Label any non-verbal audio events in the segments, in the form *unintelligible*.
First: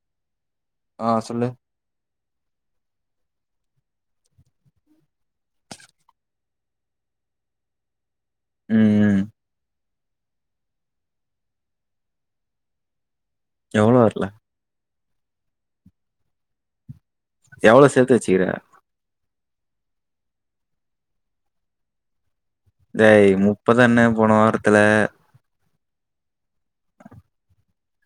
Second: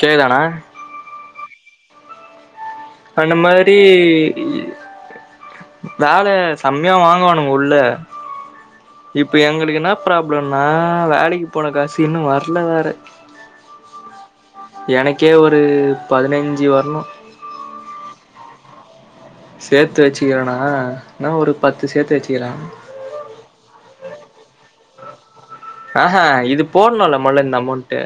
K தானா ஆ சொல்லு அன்ன மாரி இயே வேல சம்மையா வாங்குவானுங்க உள்ள ம் இப்போ எங்களுக்கு என்ன பிராபளம் னா வேலக்கு போன காசு இன்னு வரல வேற எவ்ளோ வரல எனக்கே ஒரு பதினைஞ்சி வரணு எவ்ளோ சேத்து வெச்சிகீர சேத்து வச்சிகிறேனா என்ன ஒரு பத்து சேத்து வச்சிகிற தேய் முப்பது இன்ன போன வாரத்துல அ ஹ இது போன்னுல மொல்ல இந்த அமொண்டு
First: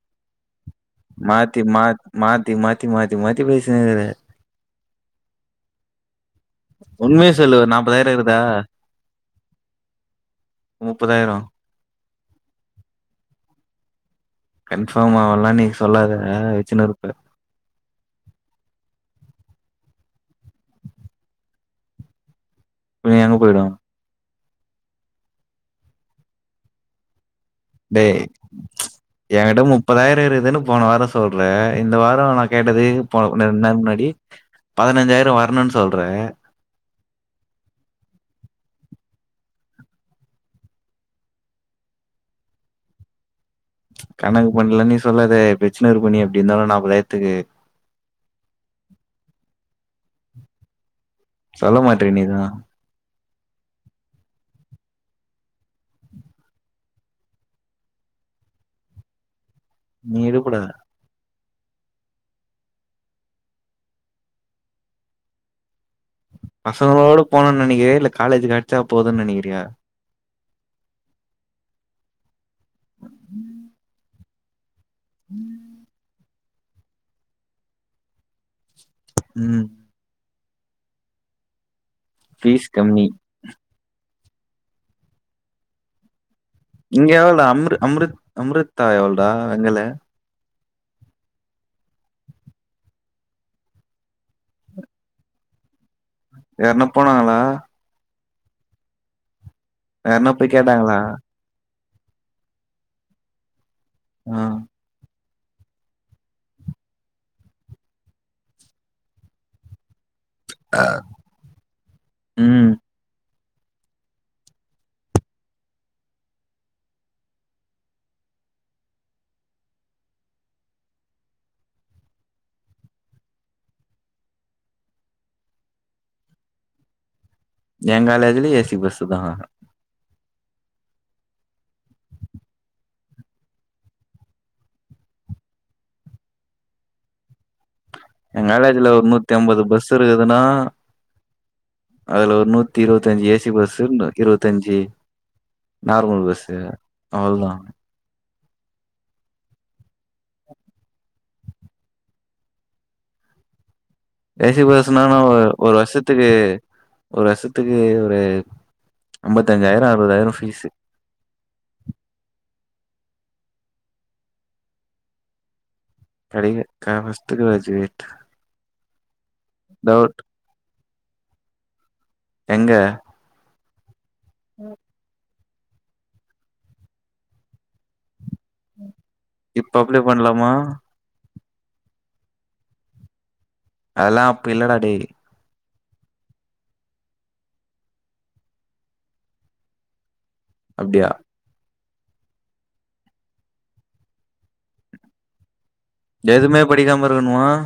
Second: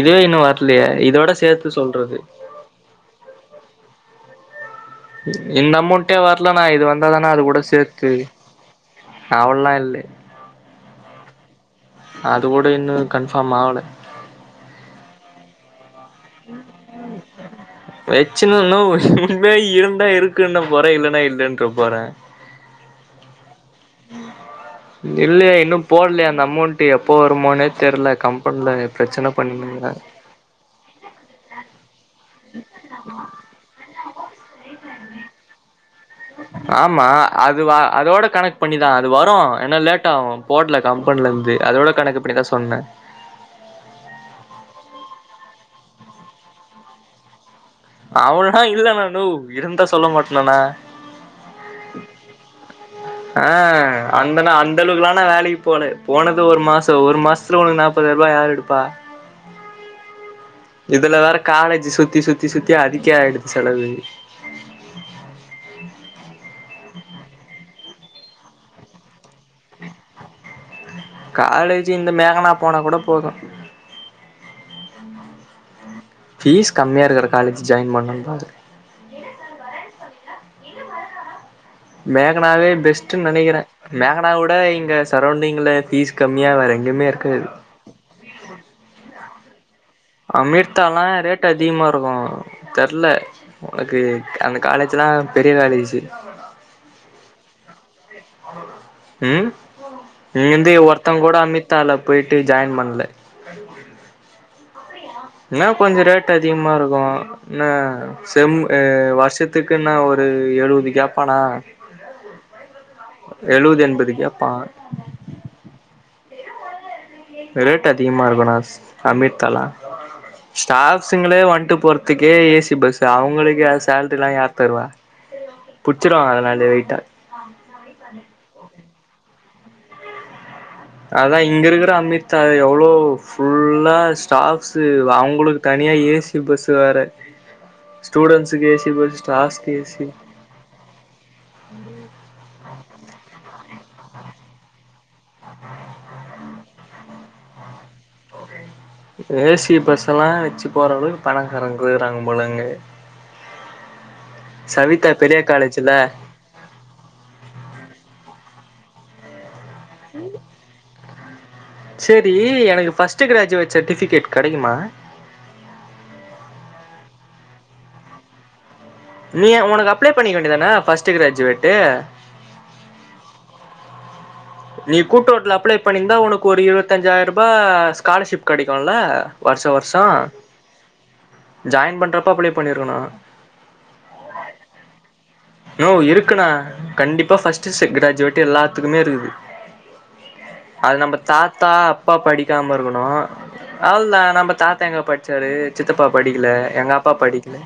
இதுவே இன்னு வர்லயே இதோட மாத்தி சேத்து மா சொல்றது மாத்தி மாத்தி மாத்தி மாத்தி பேசினுகிற இந்த அமொண்டே வர்லேனா இது உண்மைய வந்தாதானா அது சொல்லு கூட ஒரு நாப்பதாயிரோ சேத்து இருக்குதா நல்லா இல்லே முப்பதாயிரோ அது கூட இன்னு கன்ஃபாம் ஆவல கன்ஃபாம் ஆவுலன நீ சொல்லாத வச்சின்னு இருப்ப வெச்சுனு நோவ் இருந்த இருக்குன்னு போற இல்லன்னா இல்லன்ற போற நீ எங்க போய்டுவ இல்லே இன்னு போடலயா அந்த அமொண்ட்டு எப்போ வருமோனே தெர்ல டேய் கம்பென்ல பிரச்சன பண்ணினுகிறாரு நேரு எதனப் போன வாரோ சொல்றே இந்த வாரோ நா கேட்டதுக்கு போ ரெண்டு நாள் முன்னாடி பதனஞ்சாயிரோ வர்ணு சொல்றே ஆமா அதுவா அதோட கனக் பண்ணிதா அது வரு ஏனா லேட்டாகு போடுல கம்பெனிலந்து அதோட கணக்கு பண்ணி தா சொன்னே கணக்கு பண்ல நீ சொல்லாத பிச்சினு இருப்ப நீ எப்டி இருந்தாலு நாப்பதாயிரத்துக்கு அவுலா ல இல்லனா நோவ் இருந்தா சொல்லமாட்னேனா சொல்லமாட்டிரியே நீ தா ஆ அந்த நா அந்த அளவுக்குலா நா வேலைக்கு போல போனது ஒரு மாசோ ஒரு மாஸ் இத்துலஒன்னு நாப்பதாயிர்பா யார் எடுப்பா நீ எடுப்படா இதுல வேற காலேஜி சுத்தி சுத்தி சுத்தி அதுக்கே ஆயிடுது செலவு பசங்களோடு போனுன்னு நெனைக்கிறியா இல்ல காலேஜ் கெச்சா போதுனு நெனைகிறியா காலேஜி இந்த மேகனா போனா கூட போது ம் பீஸ் கம்மியா இருக்குற காலேஜு ஜாயின் பண்ணுனோனு பாக்கர ம் ஃபீஸ் மேகனாவே கம்மி பெஸ்ட்டு நெனைக்கிறே மேகனாவுட இங்க சரொண்டிங்ல பீஸ் கம்மியா வேற எங் இங்க எவுலடா அம்ர் அம்முர் அமுர்தா எவுலடா வெங்கலு அமிர்தா லா ரேட் அதிகமா இருக்கூ தெர்ல உனக்கு அந்த காலேஜ்லா பெரிய காலேஜ்ஜு யார்னா போனாங்களா ம் யார்னா போய் இங்கிந்து கேட்டாங்களா ஒர்த்த கூட அமித்தால போயிட்டு ஜாயின் பண்ணல *inaudible* ஆ என்ன கொஞ்ச ரேட் அதிகமா இருக்கு என்ன செம் எ வருஷத்துக்குன்ன ஒரு ஒரு எழுவது கேப்பானா ம் எழுவது எண்பது கேப்பா ரேட் அதிகமா இருக்குண்ணாஸ் அமீர்தால ஸ்டாப்ஸுங்களே வன்ட்டு போறதுக்கே ஏசி பஸ்சா அவங்களுக்கு யார் சேலரி எல்லா யார் தருவா புட்சுருவாங்க அதல *unintelligible* வெயிட்டா எ காலேஜ்லயு ஏசி பஸ்சு தா அதா இங்க இருக்கிற அமிர்தா எவ்வளோ ஃபுல்லா ஸ்டாப்ஸு அவங்களுக்கு தனியா ஏசி எங்க பஸ் வேற எ ஸ்டூடெண்ட்ஸுக்கு ஏசி காலேஜ்ல ஒரு பஸ் நூத்தி அம்பது ஸ்டாஃப்ஸ்க்கு பஸ் ஏசி இருக்குதுன்னா அதுல ஒரு நூத்தி இருபத்தஞ்சு ஏசி பஸ்சு *unintelligible* இருபத்தஞ்சு நார்மல் பஸ்ஸு அவ்லோதா ஏசி பஸ் எல்லா வெச்சு போற அளவுக்கு பணம்காரங்க இருக்குறாங்க போலங்க ஏசி சவிதா பஸ்ன்னாலு பெரிய ஒரு ஒரு காலேஜ்ல வருஷத்துக்கு ஒரு வருஷத்துக்கு ஒரு அம்பதஞ்சாயிரோ அறுவதுதாயிரோ பீஸ்சு சேரி எனக்கு ஃபர்ஸ்ட்டு கிராஜுவேட் சர்டிஃபிகேட் கெடைக்குமா கெடைக்கு *unintelligible* ஃபர்ஸ்ட் கிராஜுவேட் நீ ஒனக்கு அப்ளை டவுட் பண்ணிக்க வேண்டியதான ஃபர்ஸ்ட் கிராஜுவேட் எங்க நீ கூட்ரோட்ல அப்ளை பண்ணிருந்தா ஒனக்கு ஒரு இருபத்தஞ்சாயிரம் ரூபா ஸ்காலர்ஷிப் கெடைக்குல வருஷோ இப்ப அப்ளை வருஷோ பண்லாமா ஜாயின் பண்றப்ப அப்ளை பண்ணிருக்கணு அதல்லா அப்ப இல்லடா டேய் நோவ் இருக்குண்ணா கண்டிப்பா ஃபர்ஸ்ட்டு செ கிராஜுவேட்டு எல்லாத்துக்குமே இருக்குது அது அப்டியா நம்ப தாத்தா அப்பா படிக்காம இருக்கணு அவ்ள்தா நம்ப தாத்தா எங்க பட்ச்சாரு சித்தப்பா படிக்கல எதுமே எங்க படிக்காம அப்பா இருக்கணுமா படிக்கல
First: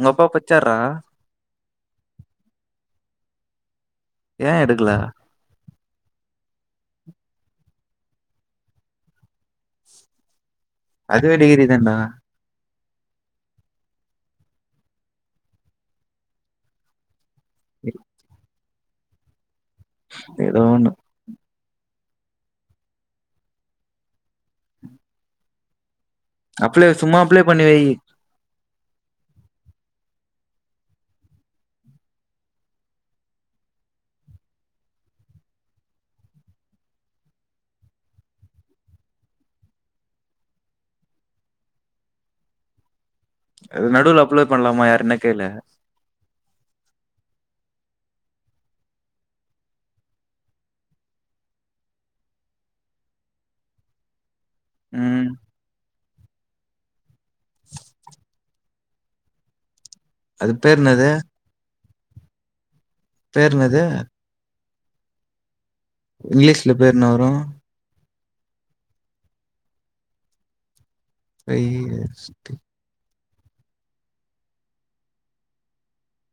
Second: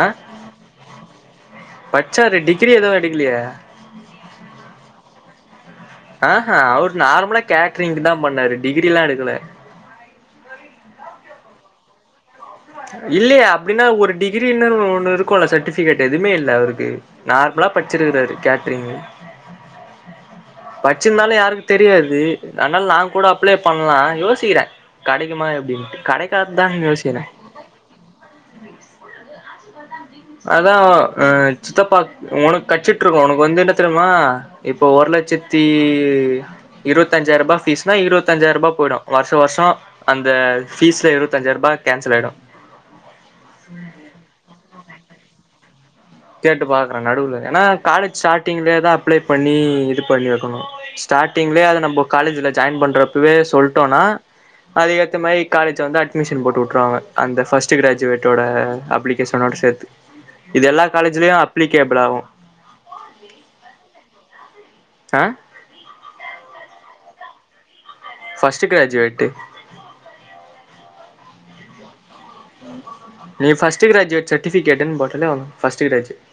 அ அப்பா பச்சார்றா பட்ச்சாரு டிகிரி எதுவு எடுக்லையே ஏ எடுக்கல அஹ அவர் நார்மலா கேட்ரிங்க் தா பண்ணாரு டிகிரி எல்லா எடுக்கல அதுவே டகிரி தான்டா இல்லையே அப்டின்னா ஒரு டிகிரின்னு ஒன்னு இருக்குல்ல சட்டுபிகட்டு எதுமே இல்ல அவருக்கு நார்மலா பட்ச்சிருக்குறாரு கேட்ரிங்கு ஏதோ ஒன்னு இருந்தாலு யாருக்கு தெரியாது அத்னால நா கூட அப்ளை பண்ணலா யோசிக்கிறே கெடைக்குமா எப்டின்ட்டு கெடைக்க அப்ளை சும்மா அப்ளை பண்ணி வை *inaudible* அதா அ சித்தப்பா உனக் கெட்ச்சிட்ட இருக்கு உனக்கு வந்து என்ன தெரும்மா இப்போ ஒரு லெச்சத்தி இருவத்தஞ்சாய ருபா ஃபீஸ்னா இருவத்தஞ்சாய ருபா போய்டு வர்ஷொ வர்ஷோ அந்த ஃபீஸ்ல இருவத்தஞ்சாய ருபா கேன்சல் ஆய்டு அது நடுவுல அப்ளை பண்லாமா யார்ட்டனா கேளு கேட்டு பாக்குறே நடுவுல ஏன்னா காலேஜ் ஸ்டார்டிங்லே தா அப்ளை பண்ணி இது பண்ணி வக்கணு ஸ்டார்டிங்லே அத நம்பொ காலேஜ்ல ஜாயின் பண்றப்பவே சொல்ட்டோனா அதுக்கேத்த ம் மாரி காலேஜ் வந்து அட்மிஷன் போட்டு வுட்ருவாங்க அந்த ஃபர்ஸ்ட்டு கிராஜுவேட்டோட அப்ளிகேஷனோட சேத்து அது பேரு என்னது தா அப்ளிகேபுல் ஆகு பேர் என்னது அ இங்லீஷ்ல பேர் என்னா வரு ஃபர்ஸ்ட்டு கிராஜுவேட்டு் ஐய்யய்ய *inaudible* நீ ஃபர்ஸ்ட்டு கிராஜுவேட் சட்டுஃபிகெட்னு போட்டாலே *unintelligible* ஃபர்ஸ்ட்டு கிராஜுவேட்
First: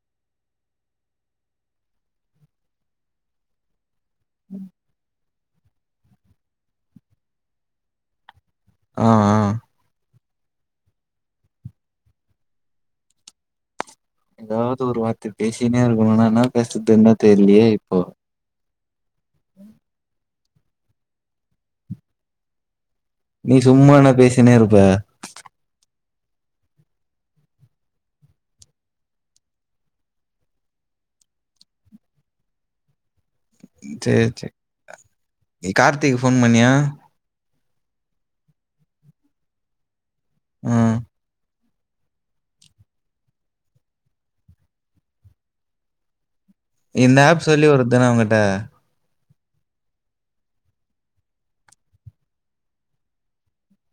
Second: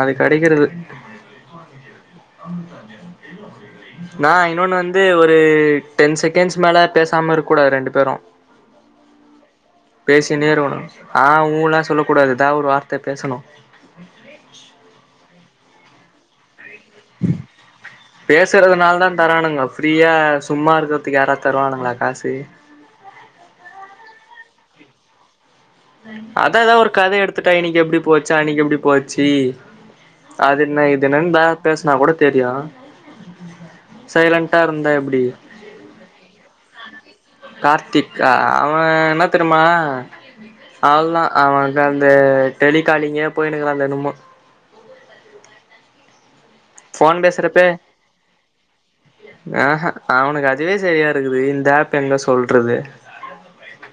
அது கெடைக்கிறது நா இன்னொன்னு வந்து ஒரு டென் செகெண்ட்ஸ் மேல பேசாம இருக் கூடாது ரெண்டு பேரொ ஆ ஆ பேசினே இருகனு ஆ ஊல்லா சொல்லக் கூடாது எதா ஒரு வார்த்த பேசனு எதாவ்து ஒரு வார்த்த பேசின்னே இருக்கணுனா என்னா பேசுதுன்தா தெர்லியே இப்போ பேசுறதுனால தா தரானுங்கோ ஃப்ரீயா சும்மா இருக்குறதுக்கு யாராது தருவானுங்ளா காசு நீ சும்மான்னா பேசினே இருப்ப அதா எதா ஒரு கத எடுத்துட்டா இன்னக்கி எப்டி போச்சு அன்னக்கி எப்டி போச்சி அதென்ன இதென்னன்னு தா பேசுனா கூட தெரியொ சேரி சேர் நீ கார்த்திக்கு ஃபோன் பண்ணியா கார்த்திக்கா அவெ என்னா தெரிம்மா ம் அவ்ள்தா அவெ இந்தா அந்த டெலிகாலிங்கே போயிண்ணுக்குறா ந்தென்னமோ இந்த ஃபோன் ஆப் சொல்லி ஒருதனா அவுங்கட்ட அஹ அவனுக்கு அதுவே சரியா இருக்குது இந்த ஆப் எங்க சொல்றது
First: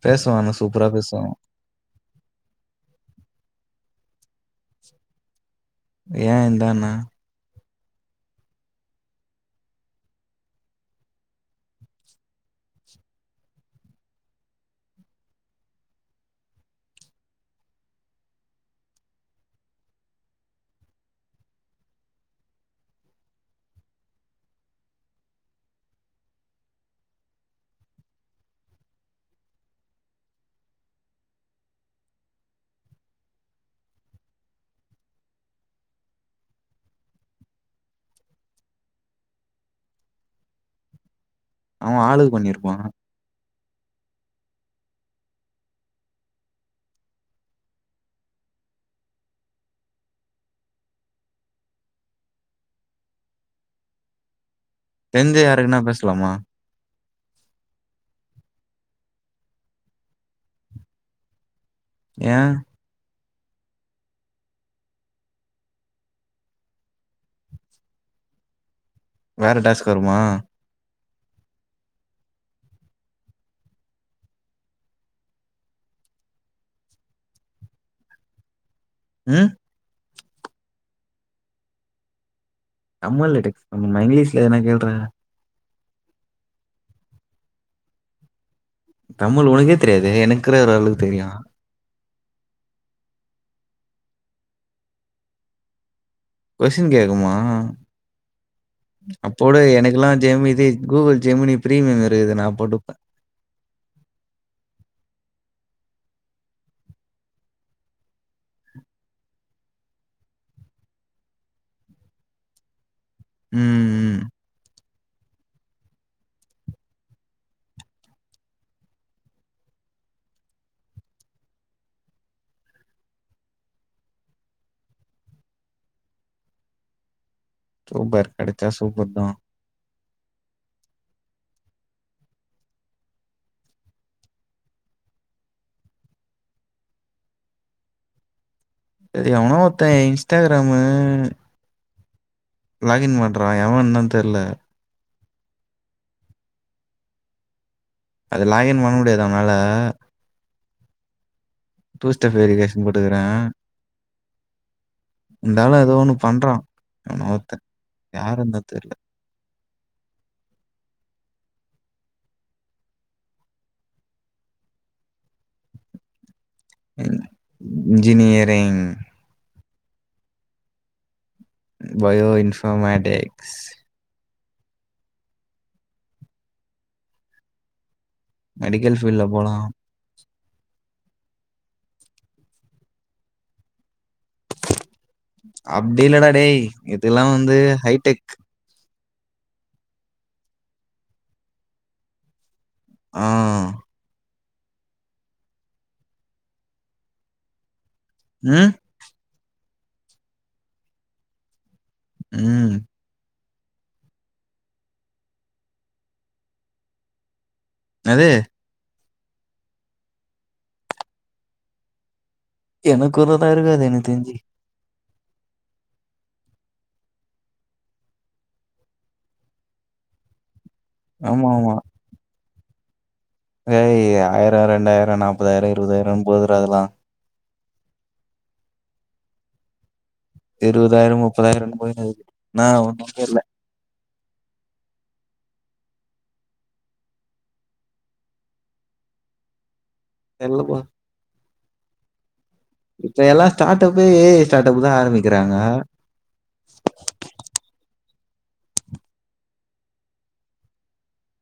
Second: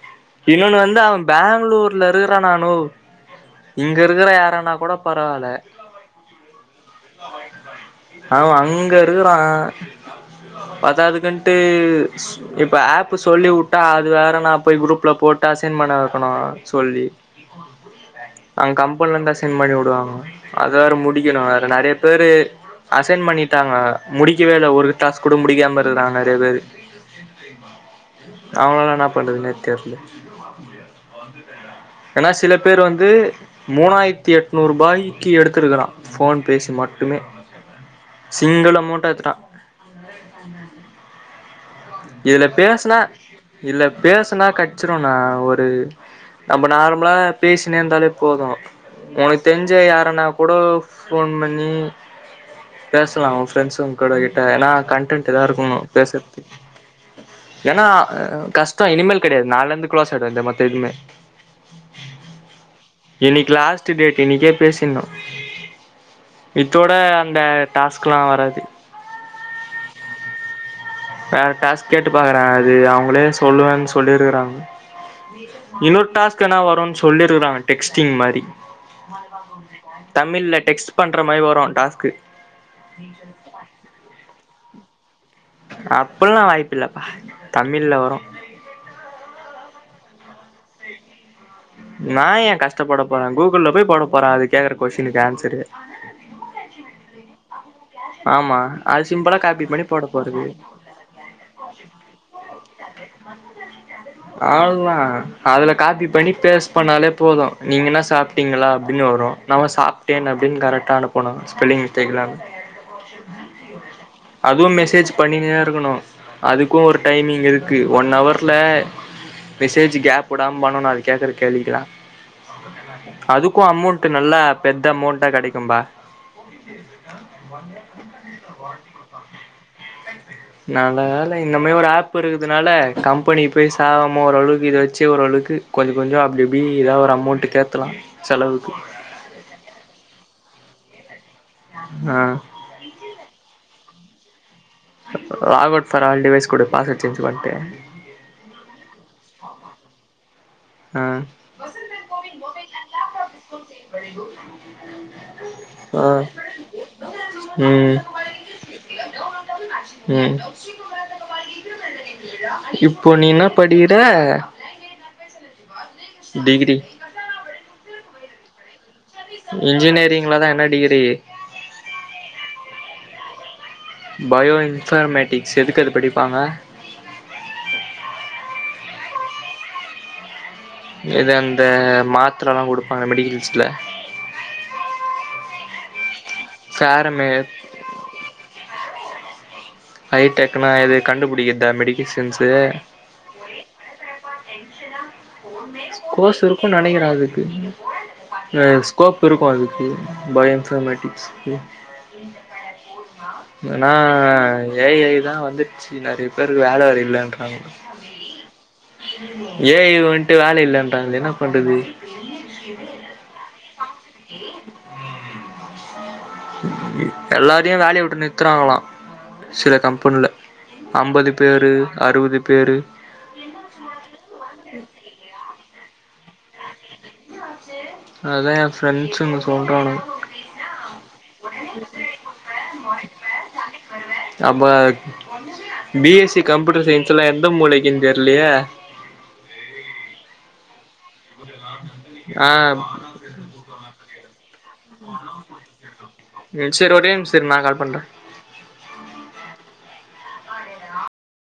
பேசுவான் ஆனா இன்னொன்னு சூப்பரா வந்து அவன் பேசுவான் பேங்ளூர் ல இருக்குறான்னா ணோவ் இங்க இருக்குற யாரானா கூட பரவால ஏ இர்ந்தா என்ன அவன் அங்க இருக்குறா பத்தாதுக்குன்ட்டு இப்ப ஆப் சொல்லிவுட்டா அது வேற நா போய் குரூப்ல போட்டு அசைன் பண்ண வெக்கணு சொல்லி அங் கம்பனில இருந்து தா சென்ட் பண்ணிவுடுவாங்க அத வேற முடிக்கணு வேற நறையா பேரு அசைன் பண்ணிட்டாங்க முடிக்கவே இல்ல ஒரு டாஸ்க் கூட முடிக்காம இருக்றாங்க நறைய பேரு அவங்களலா என்னாப் பண்றதுனே தெர்ல ஆனா சில பேர் வந்து மூணாயிர்த்தி எட்நூர் ரூபாய்க்கு எடுத்துருக்கறா ஃபோன் பேசி மட்டுமே சிங்கிள் அமௌண்ட் அதா அவன் *inaudible* ஆளுக்கு இதுல பண்ணியிருப்பான் பேசுனா இல்ல பேசுனா கெடச்சிருங்க ஒரு நம்ம நார்மலா பேசினே இருந்தாலே போது உனக்கு தெஞ்ச யாரன்னா கூடோ ஃபோன் பண்ணி பேசலா ஒ ஃப்ரெண்ட்ஸுங் கூட கிட்ட ஆனா கண்டென்ட்டு தெரிஞ்ச இதா இருக்கணு யாருக்குன்னா பேசலாமா பேசறதுக்கு ஏன்னா கஷ்டோ இனிமேல் கிடையாது நாள்லர்ந்து குலோஸ் ஆய்டு இந்த மொத்த இதுமே ஏ இன்னிக்கி லாஸ்ட்டு டேட் இன்னிக்கே பேசிர்ன்ணு இத்தோட அந்த டாஸ்க்லா வராது வேற டாஸ்க் வருமா வேற டாஸ்க் கேட்டு பாக்குற அது அவுங்களே சொல்லுவன்னு சொல்லிருக்கறாங்க இன்னொரு டாஸ்க் ஆனா வருனு சொல்லிருக்கறாங்க டெக்ஸ்டிங் மாரி ம் தமிழ்ல டெக்ஸ்ட் பண்ற மாரி வரு டாஸ்க்கு தமிழ்ல்ல டெக்ஸ்ட் பண்ணனுமா இங்கீஷ்ல எதனா கேள்றா அப்பட்ல்லா வாய்ப்பு இல்லப்பா தமிழ்ல வரு தமிழ் ஒனக்கே தெரியாது எனக்குற ஒரு அளவுக்கு தெரியு நா ஏ கஷ்டப்பட போற கூகுள்ளப் போய் போட போற அது கேக்கற கொஸ்டினுக்கு ஆன்சரு கொஸ்டின் கேக்குமா ஆமா அது சிம்பிளா அப்ப உடு காப்பி பண்ணி போட எனக்கெல்லா போறது ஜெமிதி கூகுள் ஜெமினி பிரிமியம் இருக்குது நா போட்டுப்பே *inaudible* அவ்ளோதா அதுல காபி பண்ணி பேஸ் பண்ணாலே போது நீங்க என்ன சாப்பிட்டீங்களா அப்டின்னு வரு நம்ம சாப்ட்டே அப்டின்னு கரெக்டா அனுப்பனு ஸ்பெல்லிங் மிஸ்டேக் இல்லாம ம் அதுவு மெசேஜ் பண்ணிணே இருக்கணு அதுக்குஒரு டைமிங் இருக்கு ஒன் அவர்ல மெசேஜ் கேப் விடாம பண்ணனு அது கேக்குற கேள்விக்கலா அதுக்கு அமௌண்ட் நல்ல பெத்த அமௌண்ட்டா கிடைக்கும்பா *inaudible* சூப்பர் கெடச்சா சூப்பர் பா நல்ல வேல இந்த மேரி ஒரு ஆப் இருக்குதுனால கம்பெனிக்கு போய் சாவாம ஓரளவுக்கு இத வச்சு ஓரளவுக்கு கொஞ்சோ கொஞ்சோ அப்டி இப்டி ஏதா ஒரு அமௌண்ட்டு தேத்தலா செலவுக்கு எவனோ ஒருத்த இன்ஸ்டாகிராமு ஆ லாக்இன் பண்றா எவன்னு தா தெர்ல லாகவுட் பார் ஆல் டிவைஸ் குடு பாஸ்வேட் சேஞ் பண்டு அது லாகின் பண்ண முடியாத அவனால ஆ டூஸ்டெப் வெரிகேஷன் போட்டுக்கறே இந்தாலு ஏதோ ஆ ஒண்ணு பண்றா வினோத்து ம் யாருன்தா தெர்ல ம் இப்போ நீ என்னா படிகிற டிக்ரி இன் இன்ஜினியரிங் இன்ஜினியரிங்லதா என்ன டிகிரி பயோஇன்ஃபர்மேட்டிக்ஸ் பயோ இன்ஃபர்மேட்டிக்ஸ் எதுக்கு அது படிப்பாங்க மெடிக்கல் ஃபீல்ல போலாம் எது அந்த மாத்திரலா கொடுப்பாங்க மெடிக்கல்ஸ்ல அப்டில்லடா டேய் இதெல்லா ஃபேரமே வந்து ஹைடெக் ஹைடெக்னா எது கண்டுபுடிக்கதா மெடிகிசின்ஸு ஆ *unintelligible* கோர்ஸ் இருக்கு நினைக்கறா அதுக்கு ம். அஸ் கோப்பு இருக்கு அதுக்கு பயோஃபமேட்டிக்ஸ் ம். ஏனா ஏஐ தா வந்துச்சு நிறைய பேருக்கு வேல வேர இல்லன்றாங்க அது ஏஐ வன்ட்டு வேல இல்லென்றாங்க என்ன பண்றது எனக்குறதா இருக்காது என தெரிஞ்சு எல்லாரையு வேலய வுட்டு நிறத்துறாங்களா சில கம்பென்ல அம்பது ஆமா, பேரு அறுவது பேரு ஏ ஐ ஆ ஆயிரோ ரெண்டாயிரோ நாப்பதாயிரோ இருவதாயிரம்னு போதுற அதெல்லா அதா எ பிரெண்ட்ஸ்ங்க சொல்றானுக இருவதாயிரோ முப்பதாயிரோ போது நா ஒண்ணும்மே இல் அப பிஎஸ்சி கம்ப்யூட்டர் சயின்ஸ்லா எந்த மூளைக்குன் தெரிலயே எல்லப்ப ஆ ஆ இப்பல்லா ஸ்டார்ட்டப்பே ஏஐ ஸ்டார்ட அப் தா ஆரம்பிக்கிறாங்க ம் செரி ஒரே நிமிஷோ இரு நா கால் பண்றே